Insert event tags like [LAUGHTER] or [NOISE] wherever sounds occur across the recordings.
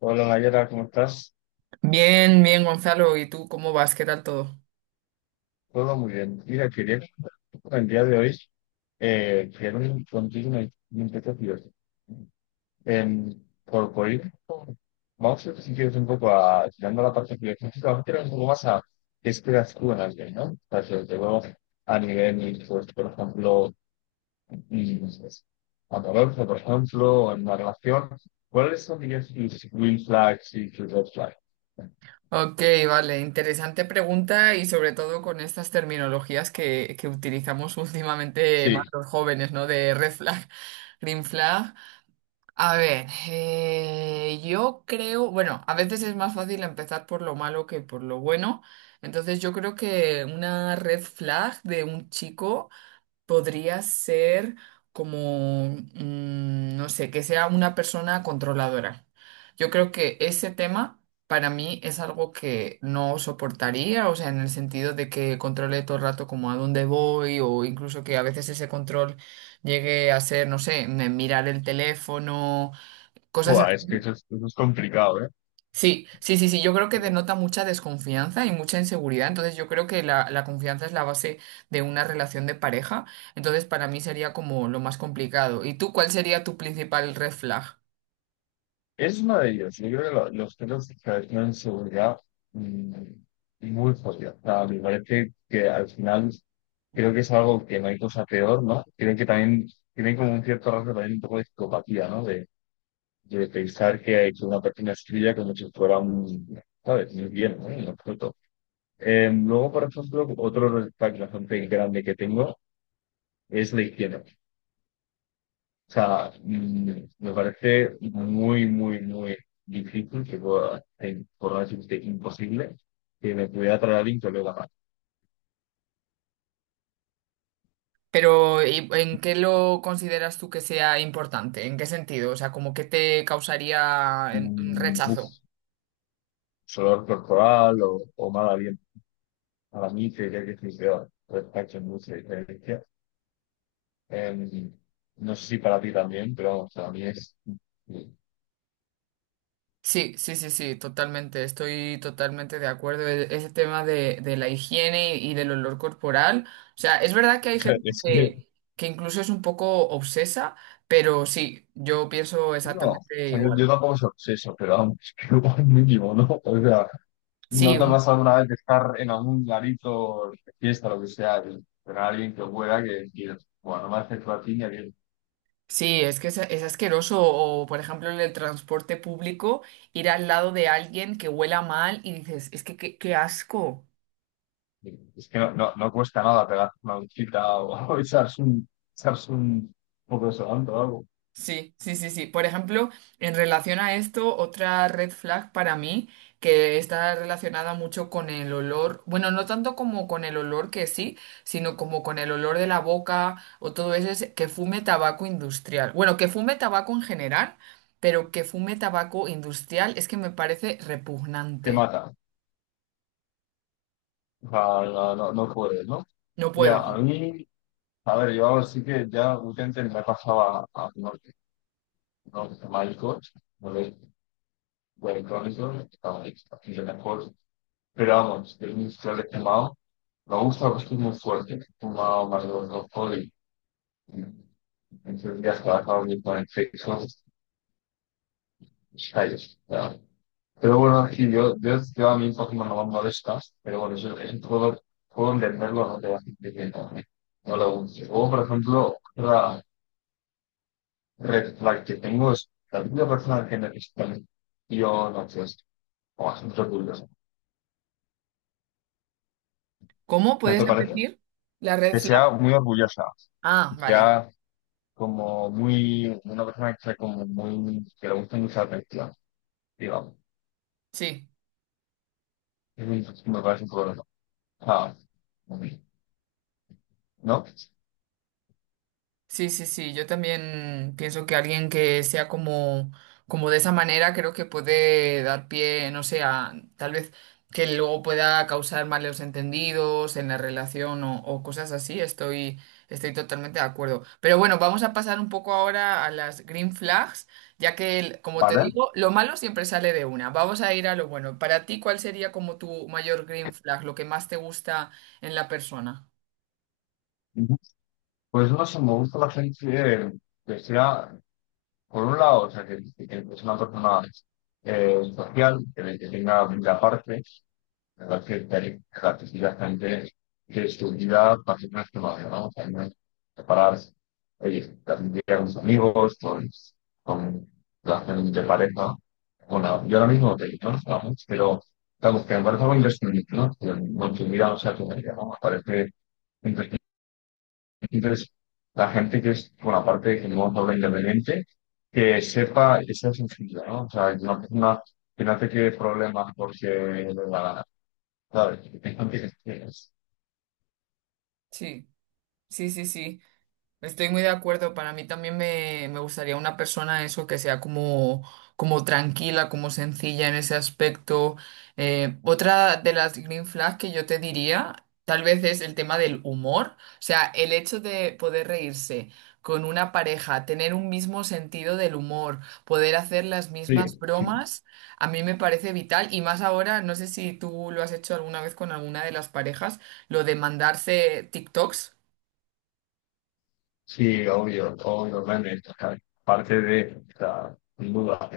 Hola Mayra, ¿cómo estás? Bien, bien, Gonzalo. ¿Y tú cómo vas? ¿Qué tal todo? Todo muy bien. Mira, quería con el día de hoy quiero un- contigo una limpieza. En, por ir, vamos a ver si quieres un poco a tirando la parte filosófica, vamos a tirar un poco más a qué esperas tú en alguien, ¿no? O sea, sobre todo a nivel, pues, por ejemplo, mm, amoroso, por ejemplo, o en una relación, ¿cuáles son, dirías, tus green flags y tus red flags? Ok, vale. Interesante pregunta y sobre todo con estas terminologías que utilizamos [LAUGHS] últimamente más Sí. los jóvenes, ¿no? De red flag, green flag. A ver, yo creo, bueno, a veces es más fácil empezar por lo malo que por lo bueno. Entonces yo creo que una red flag de un chico podría ser como, no sé, que sea una persona controladora. Yo creo que ese tema para mí es algo que no soportaría, o sea, en el sentido de que controle todo el rato como a dónde voy o incluso que a veces ese control llegue a ser, no sé, mirar el teléfono, cosas Buah, es que así. Eso es complicado, Sí, sí, sí, sí, yo creo que ¿eh? denota mucha desconfianza y mucha inseguridad, entonces yo creo que la confianza es la base de una relación de pareja, entonces para mí sería como lo más complicado. ¿Y tú cuál sería tu principal red flag? Es uno de ellos. Yo creo que lo- los pelos que tienen seguridad, mm, muy fuerte. O sea, me parece que al final creo que es algo que no hay cosa peor, ¿no? Creo que también tienen como un cierto rasgo también un poco de psicopatía, ¿no? De pensar que una persona es tuya como si fuera un, ¿sabes? Muy bien, ¿no? En absoluto. Luego, por ejemplo, otro respecto bastante grande que tengo es la izquierda. O sea, me parece muy, muy, muy difícil que pueda, por no decirte imposible, que me pudiera traer alguien que olora mal. Pero ¿en qué lo consideras tú que sea importante? ¿En qué sentido? O sea, como que te causaría mm, rechazo. uf, Sudor corporal o mal aliento. Para mí sería que estoy peor. Respecto a mucha diferencia. Em, no sé si para ti también, pero vamos, para mí es... Sí, sí, sí, sí, totalmente. Estoy totalmente de acuerdo. Ese tema de la higiene y del olor corporal. O sea, es verdad que O hay sea, gente es que- que incluso es un poco obsesa, pero sí, yo pienso no, o exactamente sea, yo, igual. yo tampoco soy obseso, pero vamos, [LAUGHS] que igual mínimo, ¿no? O sea, ¿no Sí, te ha un- pasado alguna vez de estar en algún garito, fiesta, lo que sea, y tener a alguien que huela que digas, bueno, no me acerco a ti ni a ti"? sí, es que es asqueroso. O, por ejemplo, en el transporte público, ir al lado de alguien que huela mal y dices, es que qué asco. Es que no no cuesta nada pegar una duchita o, [LAUGHS] o echarse un poco de solante o algo. Sí, sí, sí, sí. Por ejemplo, en relación a esto, otra red flag para mí que está relacionada mucho con el olor, bueno, no tanto como con el olor que sí, sino como con el olor de la boca o todo eso, es que fume tabaco industrial. Bueno, que fume tabaco en general, pero que fume tabaco industrial es que me parece Te repugnante. mata. O sea, no puedes, ¿no? No Ya, puedo. a mí, a ver, yo sí que ya últimamente me pasaba a norte, ¿no? Malcos, no los electrónicos, estaba ahí, bastante mejor. Pero vamos, tengo un historial. Me gusta porque es muy fuerte, como más de dos alcohol y en tres días trabajaba mucho con efectos callos. Pero bueno, sí, yo a mí Pokémon no me molesta, pero bueno, yo puedo entenderlo, no te voy a decir que no, no lo guste. O, por ejemplo, otra red flag que tengo es la típica persona que necesita y yo no sé, o bastante orgullosa. ¿Cómo? ¿No ¿Puedes te parece? repetir la red Que sea flag? muy orgullosa, Ah, que vale. sea como muy, una persona que sea como muy, que le guste mucha atención, digamos. Sí. Eso es- me parece un problema. Ah, ¿no? Sí, sí, sí, yo también pienso que alguien que sea como, como de esa manera creo que puede dar pie, no sé, a tal vez que luego pueda causar malos entendidos en la relación o cosas así, estoy, estoy totalmente de acuerdo. Pero bueno, vamos a pasar un poco ahora a las green flags, ya que, como te ¿Vale? digo, lo malo siempre sale de una. Vamos a ir a lo bueno. Para ti, ¿cuál sería como tu mayor green flag, lo que más te gusta en la persona? Ujú. Pues no sé, me gusta la gente que sea, por un lado, o sea, que es una persona social, que tenga vida aparte, la gente que estudia páginas que vale, ¿no? También separarse. Oye, también con sus amigos, con la gente de pareja. Bueno, yo ahora mismo te digo, no estamos, pero estamos que me parece algo imprescindible, ¿no? Que consumir o sea tu media, ¿no? Me parece imprescindible. Entonces, la gente que es, bueno, aparte de que no habla independiente, que sepa esa sensibilidad, ¿no? O sea, una persona que no te quede problemas porque la, sabes tengo que es- Sí, sí, sí, sí. Estoy muy de acuerdo. Para mí también me gustaría una persona eso que sea como, como tranquila, como sencilla en ese aspecto. Otra de las green flags que yo te diría, tal vez es el tema del humor. O sea, el hecho de poder reírse con una pareja, tener un mismo sentido del humor, poder hacer las sí, mismas sí, bromas, a mí me parece vital. Y más ahora, no sé si tú lo has hecho alguna vez con alguna de las parejas, lo de mandarse TikToks. sí, obvio, obviamente, claro, parte de, la sin duda,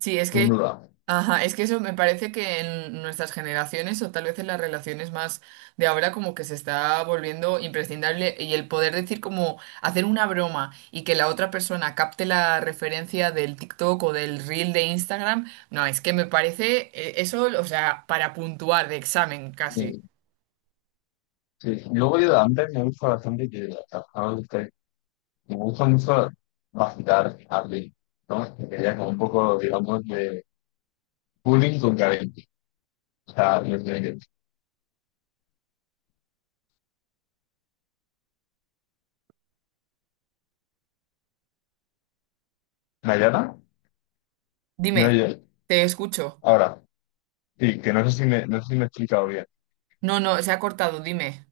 Sí, es sin que duda. ajá, es que eso me parece que en nuestras generaciones o tal vez en las relaciones más de ahora como que se está volviendo imprescindible y el poder decir como hacer una broma y que la otra persona capte la referencia del TikTok o del reel de Instagram, no, es que me parece eso, o sea, para puntuar de examen casi. Sí, sí. Luego yo antes me gusta bastante que trabajaba usted, me gusta mucho vacilar a alguien, ¿no? Que quería como un poco, digamos, de bullying con cariño. O sea, desde- ¿Nayara? ¿Me Dime, oye? te escucho. Ahora, sí, que no sé si me, no sé si me he explicado bien. No, no, se ha cortado, dime.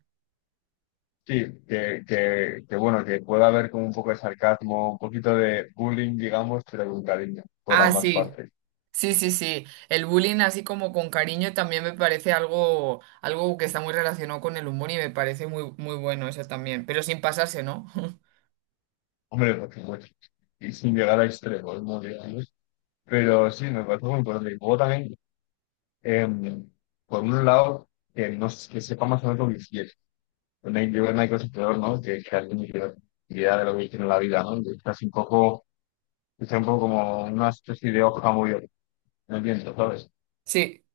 Sí, que, que bueno, que pueda haber como un poco de sarcasmo, un poquito de bullying, digamos, pero con cariño, por Ah, ambas sí. partes. Sí, sí, sí. El bullying así como con cariño también me parece algo, algo que está muy relacionado con el humor y me parece muy, muy bueno eso también, pero sin pasarse, ¿no? [LAUGHS] Hombre, por supuesto. Y sin llegar a extremos, ¿no? Digamos. Pero sí, me parece muy importante. Y luego también, em, por un lado, que, no, s- que sepa más o menos lo que quiere. Bueno, yo creo que no hay cosa peor, ¿no? Que alguien tiene idea de lo que quiere en la vida, ¿no? Que es casi un poco, que sea un poco como una especie de hoja muy no entiendo, ¿sabes? Sí,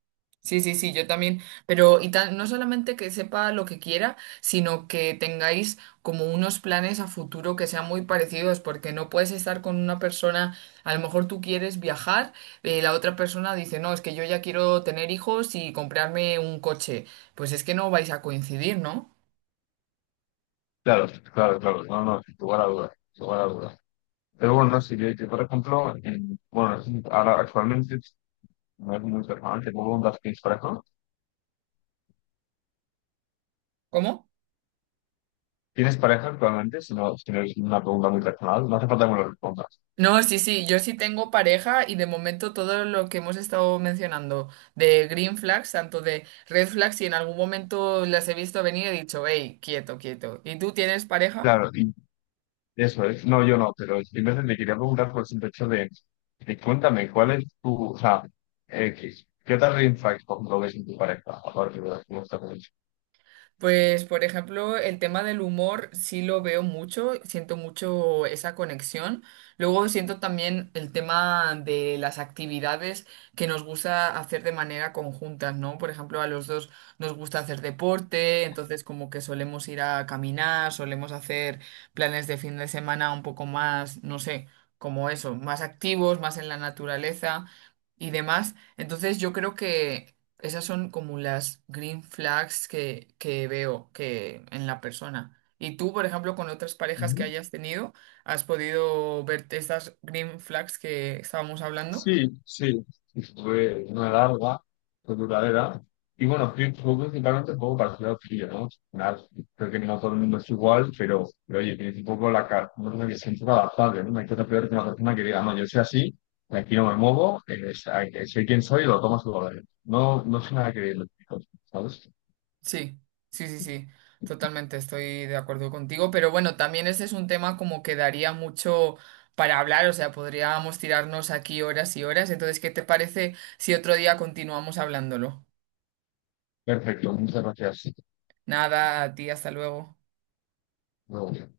sí, sí, sí, yo también. Pero no solamente que sepa lo que quiera, sino que tengáis como unos planes a futuro que sean muy parecidos, porque no puedes estar con una persona, a lo mejor tú quieres viajar, la otra persona dice, no, es que yo ya quiero tener hijos y comprarme un coche. Pues es que no vais a coincidir, ¿no? Claro, claro, claro. No, no, sin lugar a dudas, sin lugar a dudas. Pero bueno, sí yo por ejemplo, en- bueno, es un- ahora actualmente no es muy personal, te puedo preguntar si tienes pareja. ¿Cómo? ¿Tienes pareja actualmente? Si no, si no es una pregunta muy personal, no hace falta que me lo respondas. No, sí, sí, yo sí tengo pareja y de momento todo lo que hemos estado mencionando de green flags, tanto de red flags, y en algún momento las he visto venir, y he dicho, hey, quieto, quieto. ¿Y tú tienes pareja? Claro, y eso es. No, yo no, pero simplemente me quería preguntar por el simple hecho de cuéntame, ¿cuál es tu, o sea, qué, qué tal red flags, por ejemplo, ves en tu pareja, aparte de las que me estás diciendo? Pues, por ejemplo, el tema del humor sí lo veo mucho, siento mucho esa conexión. Luego siento también el tema de las actividades que nos gusta hacer de manera conjunta, ¿no? Por ejemplo, a los dos nos gusta hacer deporte, entonces como que solemos ir a caminar, solemos hacer planes de fin de semana un poco más, no sé, como eso, más activos, más en la naturaleza y demás. Entonces yo creo que esas son como las green flags que veo que en la persona. Y tú, por ejemplo, con otras parejas que hayas tenido, ¿has podido ver estas green flags que estábamos hablando? Sí, sí, sí, fue una larga, fue duradera. Y bueno, pri- fue principalmente un poco para ciudad lado frío, ¿no? Nada, creo que no todo el mundo es igual, pero oye, tienes un poco la cara, no sé, que se un poco adaptable, ¿no? No hay cosa peor que una persona que diga, no, yo soy así, aquí no me muevo, soy quien soy y lo tomas a su no, no soy nada que ver, ¿sabes? Sí, sí, sí, sí. Totalmente estoy de acuerdo contigo. Pero bueno, también este es un tema como que daría mucho para hablar. O sea, podríamos tirarnos aquí horas y horas. Entonces, ¿qué te parece si otro día continuamos hablándolo? Perfecto, muchas gracias. Nada, a ti, hasta luego. Luego.